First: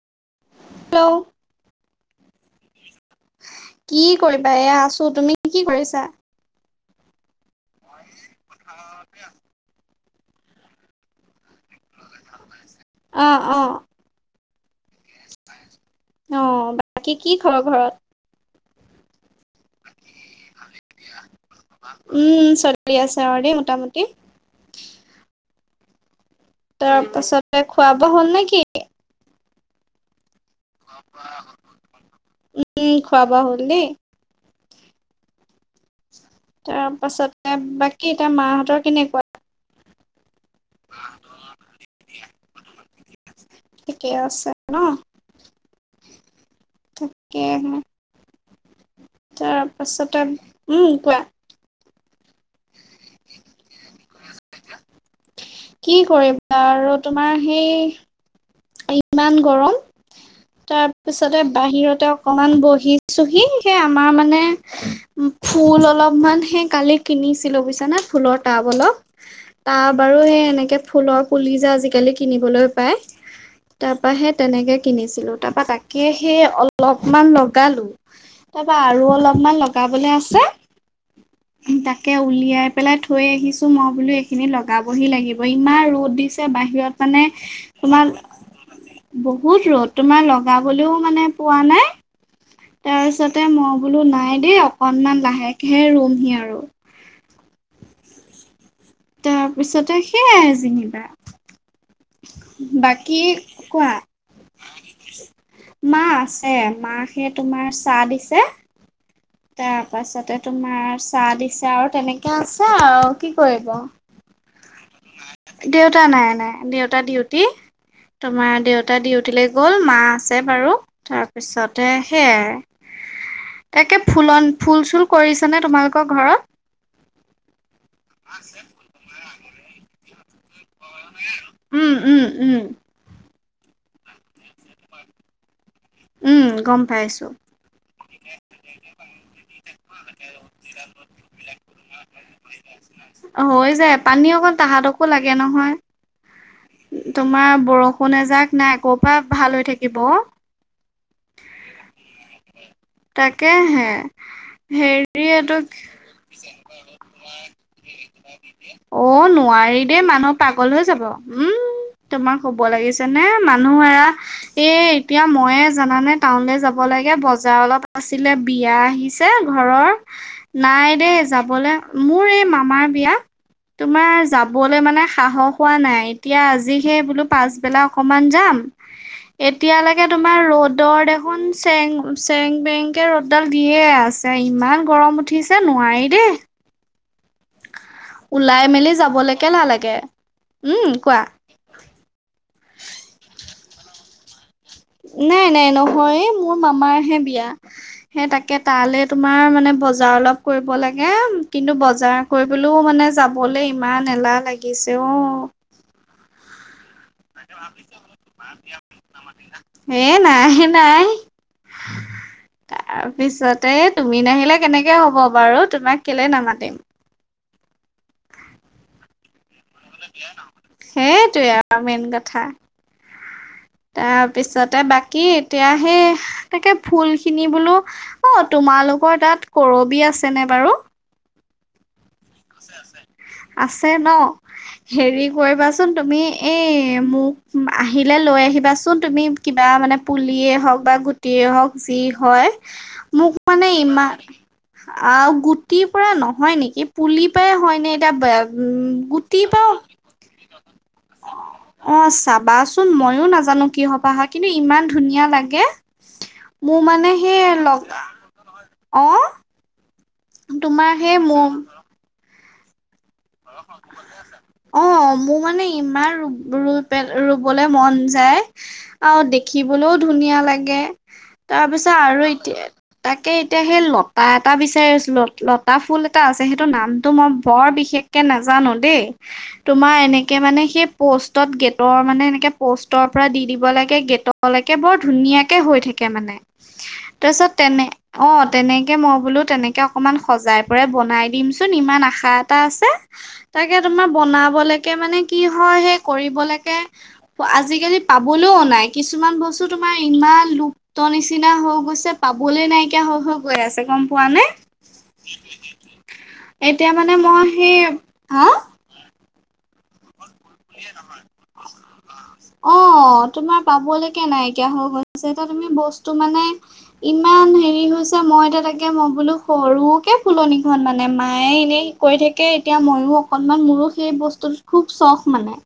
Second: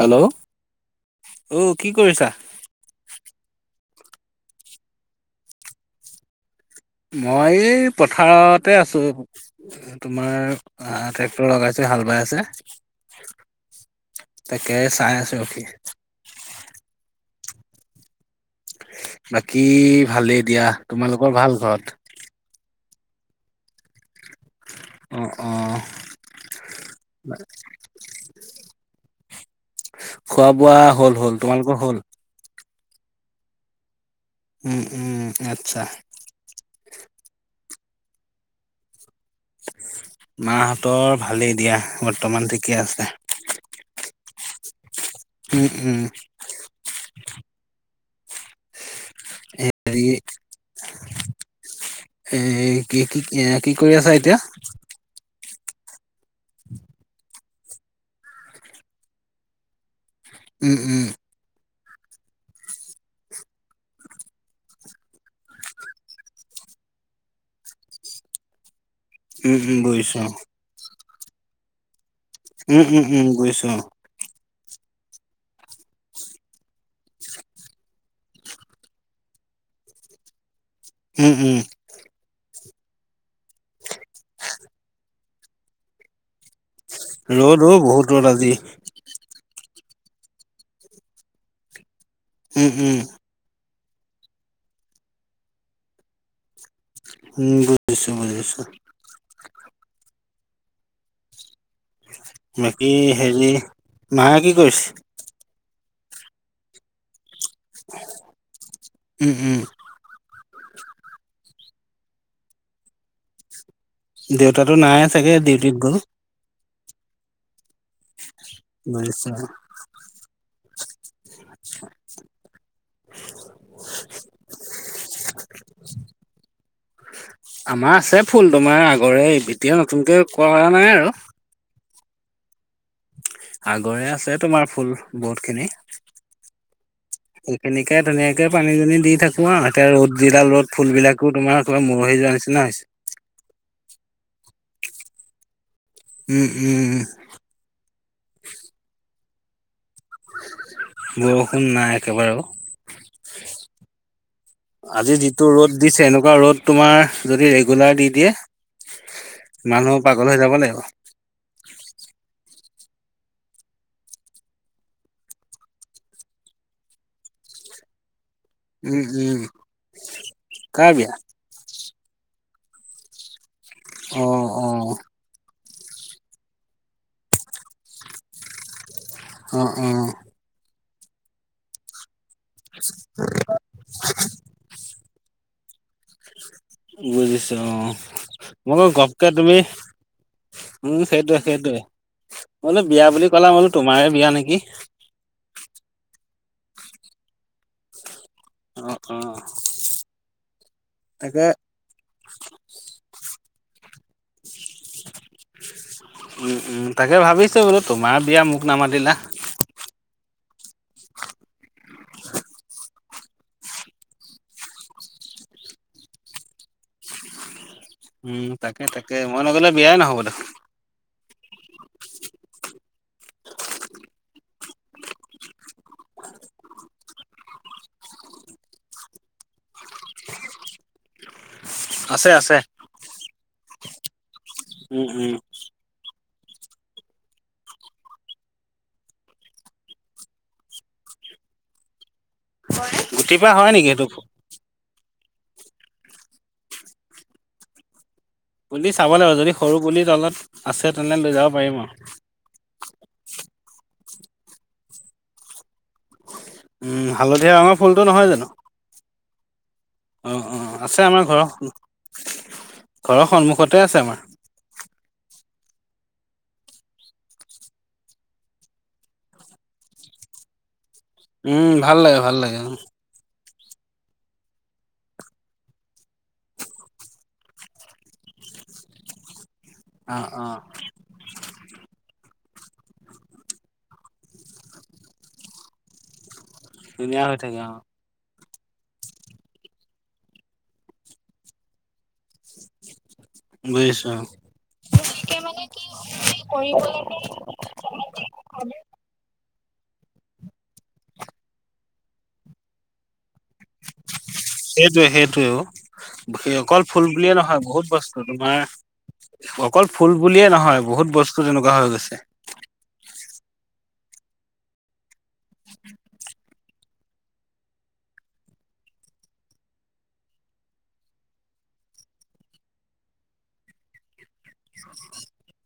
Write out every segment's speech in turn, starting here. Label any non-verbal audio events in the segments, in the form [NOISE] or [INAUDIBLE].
Hello, hello অ কি কৰিছা? কি কৰিবা, এইয়া আছো তুমি কি কৰিছা? মই এই পথাৰতে আছো। তোমাৰ আহ ট্ৰেক্টৰ লগাইছে, হাল বাই আছে। অ অ। তাকে চাই আছো ৰখি। অ বাকী কি খবৰ ঘৰত? বাকী ভালেই দিয়া। তোমালোকৰ ভাল ঘৰত? উম চলি আছে আৰু দেই মোটামুটি। অ অ। তাৰপাছতে খোৱা বোৱা হ'ল নেকি? খোৱা বোৱা হ'ল হ'ল। তোমালোকৰ হ'ল? উম খোৱা-বোৱা হ'ল দেই। উম উম আতছা। তাৰ পাছতে, বাকী এতিয়া মাহঁতৰ কেনেকুৱা? মাহঁতৰ ভালেই দিয়া, বৰ্তমান ঠিকেই আছে। অ। উম উম। [UNINTELLIGIBLE] হেৰি তাৰপাছতে, উম কোৱা। এ কি কি এ কি কৰি আছা এতিয়া? কি কৰিবা আৰু তোমাৰ সেই ইমান গৰম। উম তাৰ উম পিছতে বাহিৰত তে অকমান বহিছোহি, সেই আমাৰ মানে ফুল অলপমান সেই কালি কিনিছিলো বুইছানে ফুলৰ টাব অলপ, উম উম টাব আৰু বুজিছো সেই এনেকে ফুলৰ পুলি যে আজিকালি কিনিবলৈ উম পায়। হুম হুম বুজিছো। তাৰপা সেই তেনেকে কিনিছিলো, তাৰপা তাকে সেই অলপমান লগালো। তাৰপা আৰু অলপমান লগাবলে আছে উম উম তাকে উ উলিয়াই পেলাই থৈ আহিছো, মই বোলো এইখিনি লগাবহি লাগিব, ইমান ৰ'দ দিছে বাহিৰত মানে ৰ'দ অ তোমাৰ বহুত ৰ'দ আজি বহুত ৰ'দ, তোমাৰ লগাবলৈও মানে পৰা নাই উম উম তাৰপিছতে মই বোলো নাই দেই, অকনমান লাহেকেহে ৰুম হি আৰু। উম, বুজিছো বুজিছো। তাৰপিছতে সেইয়াই যেনিবা। বাকী হেৰি, কোৱা মায়ে কি কৰিছে? মা আছে, মা সে তোমাৰ চাহ দিছে উম, উম। তাৰ পাছতে তোমাৰ চাহ দিছে আৰু তেনেকে আছে আৰু কি কৰিব? দেউতাটো নাই চাগে, ডিউটিত গ'ল? টা ডিউটি তোমাৰ দেউতা বুজিছো। ডিউটিলৈ গ'ল মা আছে বাৰু তাৰপিছতে সেয়াই। [INAUDIBLE] একে ফুলন ফুল চুল কৰিছ নে তোমালোকৰ ঘৰত? আমাৰ আছে ফুল তোমাৰ আগৰে এতিয়া নতুনকে কৰা নাই আৰু। উম উম উম। আগৰে আছে তোমাৰ ফুল বহুতখিনি। উম গম পাইছো। সেইখিনিকে ধুনীয়াকে পানী চানি দি থাকো আৰু এতিয়া ৰ'দ যিডাল ৰ'দ ফুল বিলাকো তোমাৰ একেবাৰে মৰহি যোৱা নিছি [UNINTELLIGIBLE] অ হৈ যায় অ তাহাঁতকো লাগে নহয়। উম, উম, তোমাৰ বৰষুণ এযাক নাই ক'ৰ পৰা ভাল হৈ থাকিব ও। বৰষুণ নাই একেবাৰে অ' তাকেহে আজি হেৰি যিটো এইটো ৰ'দ দিছে এনেকুৱা ৰ'দ তোমাৰ যদি ৰেগুলাৰ দি দিয়ে অ' নোৱাৰি দেই মানুহ পাগল হৈ যাব উম তোমাৰ ব লাগিছেনে মানুহ এৰা, এই এতিয়া মইে জানানে টাউন যাব লাগে বজাৰ অলপ আছিলে বিয়া উম, আহিছে উম। ঘৰৰ নাই কাৰ বিয়া? দেই যাবলৈ মোৰ এই মামাৰ বিয়া, তোমাৰ অ', যাবলৈ অ'। মানে সাহস হোৱা নাই। এতিয়া আজিহে বোলো পাছবেলা অকমান যাম অ', এতিয়ালৈকে অ'। তোমাৰ ৰ'দৰ দেখোন চেং চেং বেংকে ৰ'দডাল দিয়ে আছে, ইমান গৰম উঠিছে নোৱাৰি দেই। বুজিছো অ' মই ওলাই বোলো মেলি গপকে যাবলৈকে তুমি নালাগে। উম সেইটোয়ে সেইটোয়ে বোলো বিয়া বুলি ক'লা বোলো তোমাৰে বিয়া নেকি? নাই নাই নহয় মোৰ মামাৰ হে বিয়া। হেই তাকে অ', তালৈ অ'। তোমাৰ মানে বজাৰ অলপ কৰিব লাগে, তাকে কিন্তু বজাৰ কৰিবলৈওঁ মানে যাব বলে ইমান এলাহ লাগিছে অ' উম উম তাকে ভাবিছো বোলো তোমাৰ বিয়া মোক নামাতিলা। হে নাই নাই তাৰপিছতে তুমি নাহিলে কেনেকে হ'ব বাৰু, তোমাক কেলে নামাতিম। উম তাকে তাকে মই নগলে বিয়াই নহ'ব দেখোন সেইটোৱে আৰু মেইন কথা। তাৰপিছতে বাকী এতিয়া সেই তাকে ফুল খিনি বোলো, অ' তুম তোমালোকৰ তাত কৰবি আছেনে বাৰু? আছে আছে। আছে ন, উম, হেৰি উম। কৰিবাচোন তুমি এই এ' মোক আহিলে লৈ আহিবা চোন তুমি কিবা মানে পুলিয়ে হওঁক বা গুটিয়েই হওঁক হয় মোক গুটিৰ পৰা মানে হয় নেকি সেইটো ইমান আৰু গুটিৰ পৰা নহয় নেকি, পুলি পৰাই হয় নে? পুলি চাব লাগিব গুটি যদি পাওঁ সৰু পুলি তলত আছে তেনে লৈ যাব পাৰিম আৰু। অ' চাবাচোন, মইয়ো নাজানো কি সপাহ হয়। কিন্তু ইমান ধুনীয়া লাগে মোৰ উম, মানে সেই হালধীয়া ৰঙৰ ফুলটো নহয় জানো অ' অ', অ', তোমাৰ আছে সে আমাৰ ঘৰৰ মোম ঘৰৰ সন্মুখতে আছে আমাৰ। অ' মোৰ মানে ইমান ই ৰু পেল ৰুবলৈ মন যায় আৰু দেখিবলৈওঁ ধুনীয়া লাগে। উম, তাৰপিছত ভাল লাগে আৰু ভাল লাগে এতিয়া, তাকে এতিয়া সেই লতা এটা বিচাৰি আছোঁ লতা ফুল এটা আছে সেইটো নামটো মই বৰ বিশেষ নাজানো দেই তোমাৰ অ', এনেকে অ', মানে সেই পোষ্টত গে ৰ মানে এনেকে প'ষ্টৰ পৰা দি দিব লাগে গেটলৈকে বৰ ধুনীয়াাকে হৈ থাকে মানে। ধুনীয়া হৈ তাৰপিছত, থাকে অ', তেনে অ' তেনেকে মই বোলো তেনেকে অকনমান সজাই পৰাই বনাই দিম চোন ইমান আশা এটা আছে। তাকে বুজিছো তোমাৰ অ'। বনাবলৈকে মানে গতিকে কি হয় সেই কি কৰিব কৰিবলৈকে লাগে আজিকালি পাবলৈও নাই, কিছুমান বস্তুত তোমাৰ ইমান লুপ্ত নিচিনা হৈ গৈছে পাবলৈ নাইকিয়া হৈ হৈ গ গৈ আছে গ'ম পোৱা নে? সেইটোৱে সেইটোৱে অ এতিয়া মানে মই সেই ত' হা তোমাৰ অকল ফুল বুলিয়ে নহয়, বহুত বস্তু তেনেকুৱা হৈ গৈছে। অ', তোমাৰ পা'বলৈকে নাইকিয়া হৈ গৈছে, এটিয়া তুমি বস্তু মানে ইমান হেৰি হৈছে মই এতিয়া তাকে মই বোলো সৰুকে ফুলনিখন মানে মায়ে এনেই কৈ থাকে এতিয়া মইও অকন অকণমান মোৰো সেই বস্তুটোত খুব চখ মানে।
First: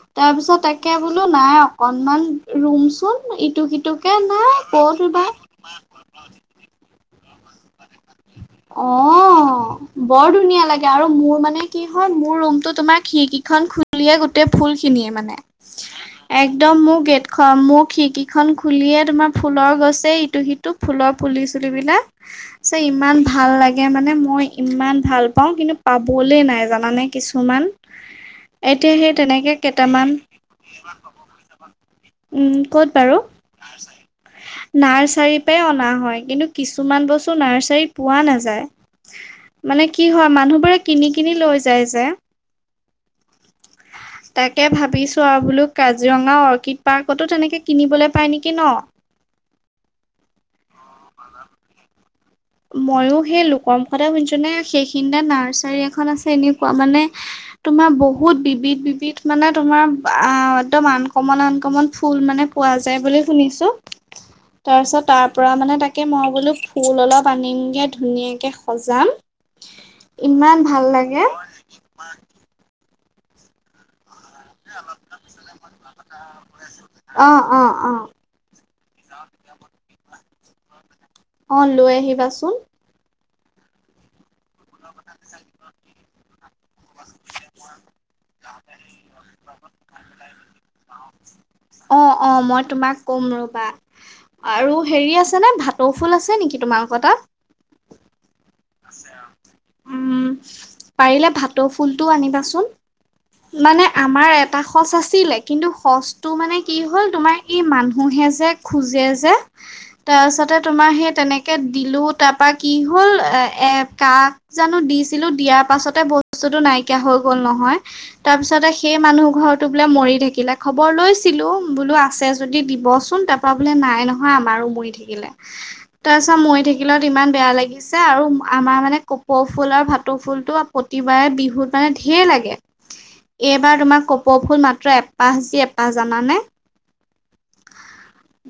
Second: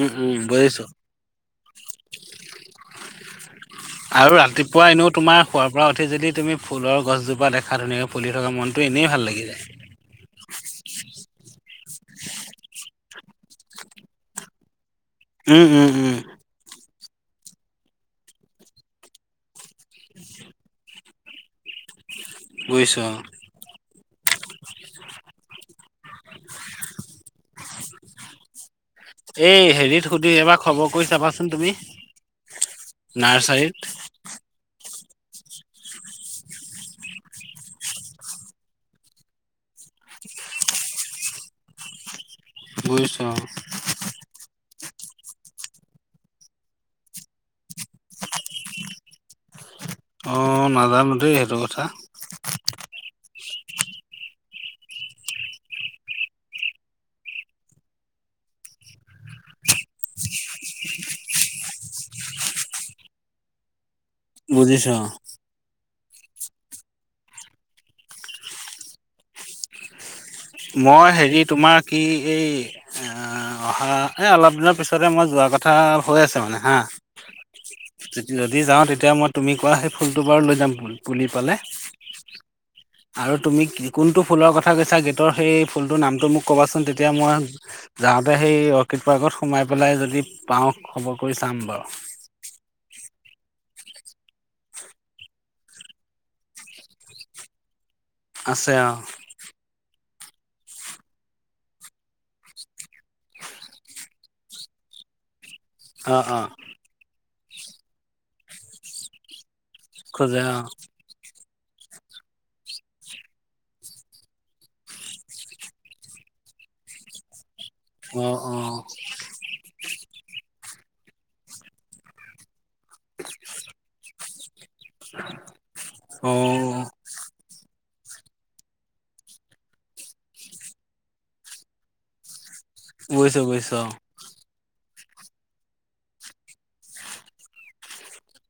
উম উম তাৰপিছত বুজিছো তাকে বোলো নাই অকনমান ৰুমচোন ইটো সিটোকে নাই। ক'ত পুৱা এনেও ৰুবা। তোমাৰ শোৱাৰ পৰা উঠি যদি তুমি ফুলৰ গছজোপা দেখা ধুনীয়াকে ফুলি থকা মনটো এনেই ভাল লাগি যায় অ', বৰ ধুনীয়া লাগে আৰু মোৰ মানে কি হয় মোৰ ৰুম টো তোমাৰ খিৰিকিখন খুলিয়ে গোটেই ফুল মানে, উম উম উম একম ম মোক খিৰিকিখন খুলিয়ে তোমাৰ ফুলৰ গছে ইটো সিটো ফুলৰ ফুলি চুলিবলাক। বুজিছো অ ইমান ভাল লাগে মানে মই ইমান ভাল পাওঁ কিন্তু পাবলৈ নাই জানানে কিছুমান, এতিয়া সেই তেনেকে এই হেৰিত কেইটামান সুধি এবাৰ খবৰ কৰি চাবাচোন তুমি। উম ক'ত বাৰু, নাৰ্চাৰীত নাৰ্চ চাৰি পাই আমাৰ হয় কিন্ত কিছুমান বস্তু ৰ্নাচাৰি ত পোৱা নাযায় মানে কি হয় মানুহবোৰে কিনি কিনি লৈ যায় যে। বুজিছো অ'। তাকে ভাবিছোঁ আৰু বোলো কাজিৰঙা অৰ্কিড পাৰৰ্কতো তেনেকৈ কিনিবলৈ পায় নেকি ন? অ' নাজানো দেই সেইটো কথা। মইয়ো সেই লোক মুুখতে শুনিছো নে সেইখনা নাৰ্চাৰী এখন আছে এনেকুৱা মানে তোমাৰ বহুত বিবিধ বিবিধ মানে তোমাৰ আ একদম আন কমন আন কমন ফুল মানে পোৱা যায় বুলি শুনিছো, বুজিছো তাৰপিছত অ তাৰ পৰা মানে তাকে মই বোলো ফুল অলপ আনিম গে ধুনীয়াকে সজাম। ইমান ভাল মই লাগে হেৰি তোমাৰ কি এই অহা এই অলপ দিনৰ পিছতে মই যোৱা কথা হৈ আছে মানে হা, অ অ অ যদি যাওঁ তেতিয়া তেতিয়া মই তুমি কোৱা সেই ফুলটো বাৰু লৈ যাম ফুল। অ' লৈ আহিবাচোন। আৰু তুমি কি কোনটো ফুলৰ কথা কৈছা গ ত সেই ফুলটোৰ নামটো মোক কবা চোন তেতিয়াই মই যাওঁতে সেই অকৃত প্ৰাক্তন সোমাই পেলে যদি পাওঁ খবৰ। কৰি চাম বাৰু অ' অ' মই তোমাক কম ৰবা, আৰু হেৰি আছেনে ভাটৌ ফুল আছে নেকি তোমালোকৰ তাত? আছে অ উম পাৰিলে ভাতৌ ফুলটোও আনিবাচোন। মানে আমাৰ এটা খচ আছিলে কিন্তু অ সচটো অ মানে কি হ'ল তোমাৰ এই মানুহে যে খোজে যে খোজে তাৰপিছতে অ তোমাৰ সেই তেনেকে দিলো তাৰ পৰা কি হ'ল এ এ কাক জানো দিছিলো দিয়াৰ পাছতে বস্তুতটো নাইকিয়া হৈ গ'ল নহয়। অ তাৰ পিছতে সেই মানুহ ঘৰো বোলে মৰি থাকিলে খবৰ লৈছিলো বোলো আছে যদি য দিবচোন তাৰপৰা বোলে নাই নহয় আমাৰো। মৰি থাকিলে অ অ তাৰপিছত মৰি থাকিলত ইমান বেয়া লাগিছে আৰু আমাৰ মানে কপৌ ফুল আৰু ভাটৌ ফুল টো প্ৰতিবাৰে বিহুত মানে ঢেৰ লাগে। গৈছো এইবাৰ গৈছো তোমাক কপৌ ফুল মা ত্ৰ এপাছি এপাহ জানানে?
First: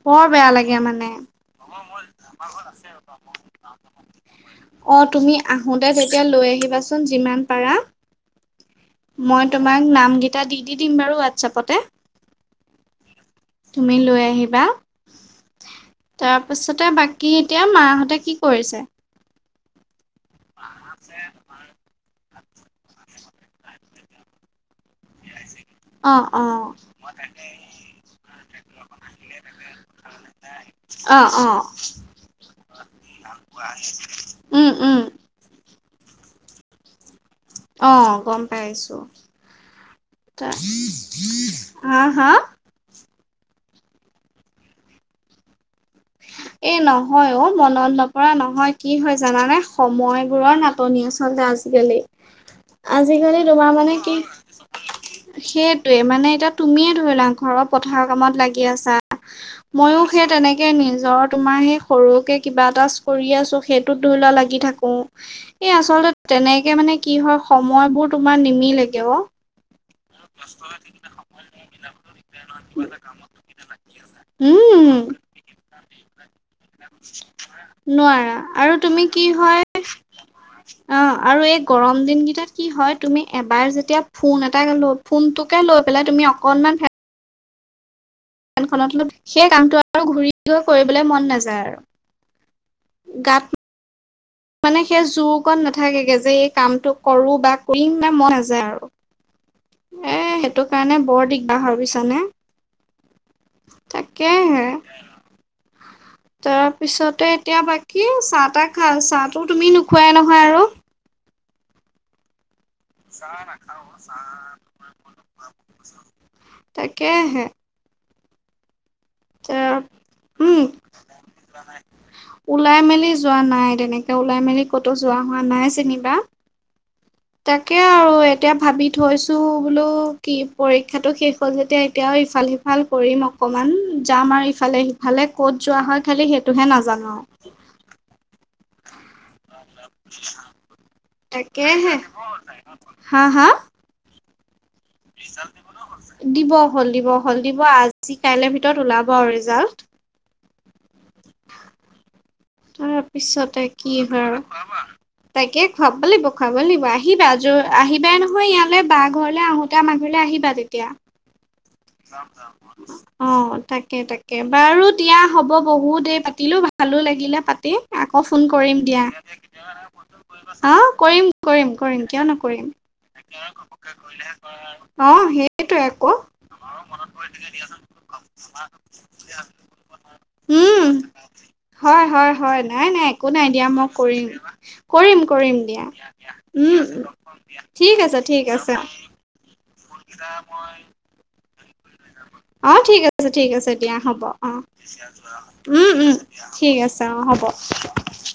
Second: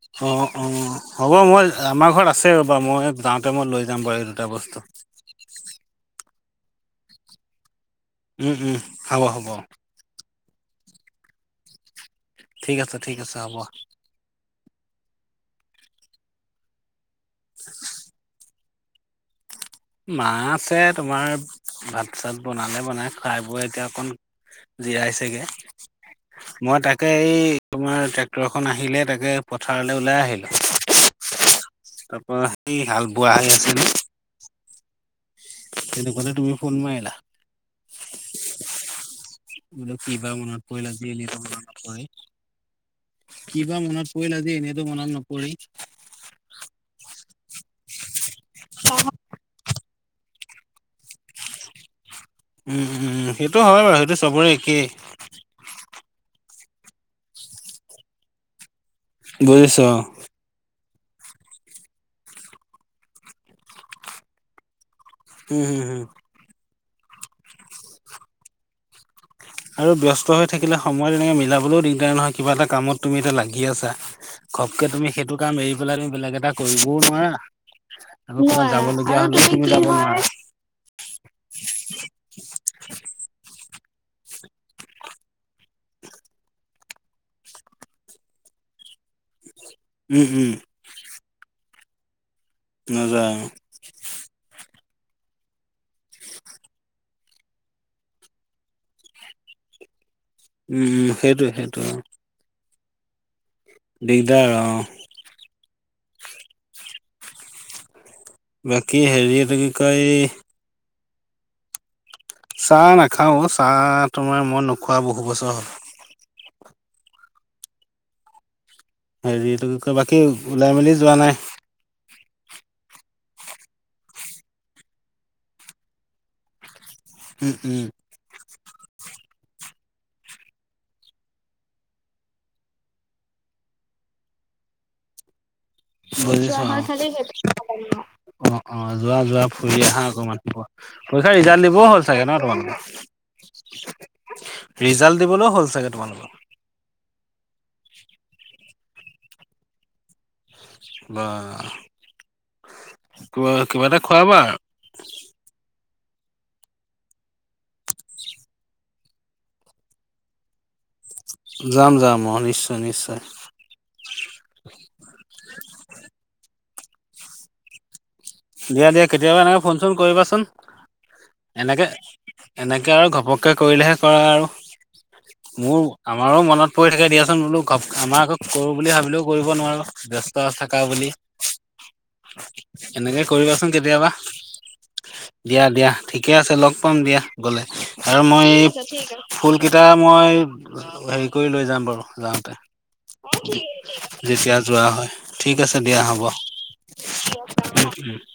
বৰ অ বেয়া অ অ লাগে মানে। হ'ব মই আমাৰ ঘৰত আছে ৰ'বা মই যাওঁতে মই লৈ যাম বাৰু এই দুটা বস্তু অ', তুমি আহোতে তেতিয়া লৈ আহিবাচোন, যিমান পাৰা। উম, উম, হ'ব মই হ'ব তোমাক নামকেইটা দিদি দিম বাৰু হোৱাটছাপতে। ঠিক আছে ঠিক আছে হ'ব। আহিবা। তাৰপিছতে বাকী এতিয়া মাহঁতে কি কৰিছে? মা আছে তোমাৰ, ভাত চাত বনালে বনাই খাই বৈ এতিয়া অকণ, জীয়াইছেগে। অ অ মই তাকে এই তোমাৰ ট্ৰেক্টৰ খন আহিলে তাকে পথাৰত ওলাই আহিলো। অ অ তাৰপৰা সেই হাল বোৱা হৈ আছিলে উম, উম। তেনেকুৱাতে তুমি ফোন মাইলা। অ', গম পাইছো। বোলো কিবা মনত পৰিল আজি এনেতো মনত মনত হা নপৰেই। হা কিবা মনত পৰিল আজি এনেইতো মনত নপৰেই। এ নহয় অ', মনত নপৰা নহয়। কি হয় জানানে? সময়বোৰৰ নাটনি আচলতে আজিকালি। উম, উম, আজিকালি সেইটো তোমাৰ হয় মানে বাৰু কি সেইটো চবৰে একেই সেই তোয়ে মানে এতিয়া তুমিয়ে ধৰিলা ঘৰৰ পথাৰৰ কামত লাগি আছা বুজিছ ময়ো সেই তেনেকে নিজ জৰ তোমাৰ হেই সৰুকে কিবা এটা কৰি আছোঁ। সেইটোত ধইলোৱা লাগি থাকোঁ। উম, এ হম, হম আচলতে তেনেকে মানে কি হয় সময়বোৰ তোমাৰ নিমিলেগে অ'। আৰু ব্যস্ত হৈ থাকিলে সময় তেনেকে মিলাবলৈও দিগদাৰ নহয়, কিবা এটা কামত তুমি এতিয়া লাগি আছা। ঘপ কে উম তুমি সেইটো কাম এৰি পেলাইনো নোৱাৰা। ক'ৰবাত আৰু তুমি যাবলগীয়া কি হ'লেও হয় তুমি যাব নোৱাৰা। অ', আৰু এই গৰম দিনকেইটাত কি হয়, তুমি এবাৰ যেত তিয়া ফোন এটাকে লৈ, ফোনটোকে লৈ পেলাই তুমি অকনমান ফে ফেনখনৰ তলত সেই কামটো আৰু উম, ঘূৰি উম, গৈ কৰিবলৈ মন নাযায় আৰু। নযায়। গাত মানে সেই জোৰকন নাথাকেগে, যে এই কামটো কৰোঁ বা কৰিমে। মন নাযায় আৰু। [INAUDIBLE] এ সেইটো কাৰণে উম, বৰ সেইটোয়ে, দিগদাৰ হয় সেইটোয়ে। বুইছানে দিগদাৰ, তাকেহে। অ'। তাৰপিছতে এতিয়া বাকী চাহ-তাহ খা, বাকী হেৰি চাহটো এইটো কি তুমি কয় নোখোৱাই নহয় আৰু? চাহ নাখাওঁ। চাহ তোমাৰ মই নোখোৱা বহু বছৰ হ'ল। তাকেহে। হেৰি এটো তাৰ কি কয়, বাকী ওলাই-মেলি যোৱা নাই? ওলাই-মেলি যোৱা নাই তেনেকে। ওলাই-মেলি ক'তো যোৱা হোৱা নাই যেনিবা। উম, তাকে উম। আৰু এ এতিয়া ভাবি থৈছোঁ বোলো কি, পৰীক্ষাটো শেষ হ'ল যেতিয়া এতিয়া আও ইফাল-সিফাল কৰিম অক অকমান যাম আৰু ইফালে-সিফালে। ক'ত যোৱা হয় খালি বুজিছোঁ সেইটোহে অ'। নাজানো আৰু। অ', অ', যোৱা যোৱা ফুৰি আহা অকণমান। পৰীক্ষা ৰিজাল্ট দিবও তাকেহে। হ'ল চাগে ন তোমালোকৰ? হা হা? [UNINTELLIGIBLE] দিবলৈও হ'ল চাগে তোমালোকৰ দিব হ'ল, দিব হ'ল। দিব আজি কাইলৈ ভিতৰত তৰত ওলাব আৰু ৰিজাল্ট। বা! কিবা তাৰপিছতে কিবা কি এটা হয় আৰু খুৱাবা তাকে খুৱাব লাগিব খুৱাব লাগিব আহিবা য, আহিবাই নহয় ইয়ালৈ বা ঘৰলৈ আহোতে আমাৰ ঘৰলৈ আহিবা তেতিয়া। যাম যাম অ নিশ্চয় নিশ্চয় অহ, তাকে তাকে বাৰু দিয়া হ'ব বহুত দেৰি পাতিলোঁ ভাল ভালো লাগিলে পাতি আক অহ, ফোন কৰিম দিয়া। কেতিয়াবা এনেকে ফোন চোন কৰিবাচোন অহ, কৰিম কৰিম এনেকে কৰিম কিয় নকৰিম। এনেকে আৰু ঘপককে কৰিলেহে কৰা আৰু অহ' মোৰ সেইটোৱে আকৌ। আমাৰো মনত পৰি থাকে দিয়াচোন বোলো আমাৰ আকৌ কৰো বুলি ভাবিলেও কৰিব নোৱাৰো, ব্যস্ত থাকা উম। বুলি। হয়, হয়, হয়, নাই। নাই এনেকে একো নাই দিয়া কৰিবাচোন মই কেতিয়াবা কৰিম। কৰিম কৰিম দিয়া। ঠিকে আছে লগ উম। পাম দিয়া গ'লে ঠিক আছে আৰু ঠিক মই এই আছে। ফুল কেইটা মই হেৰি কৰি লৈ যাম বাৰু। যাওঁতে, অ ঠিক আছে ঠিক আছে দিয়া হ'ব অ যেতিয়া যোৱা হয়। ঠিক আছে উম দিয়া উম হ'ব। ঠিক আছে অ হ'ব [UNINTELLIGIBLE]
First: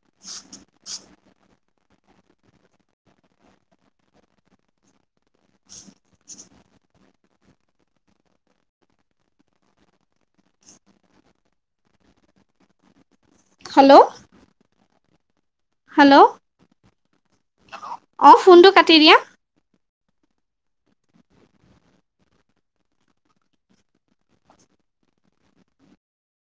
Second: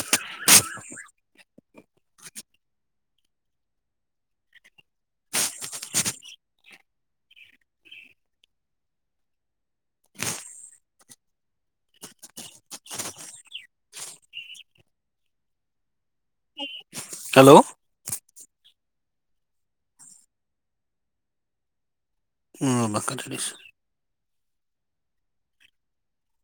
[INAUDIBLE] হেল্ল'। হেল্ল'। হেল্ল' অহ' ফোনটো কাটি দিয়া। উম, [UNINTELLIGIBLE] ধৰিছো।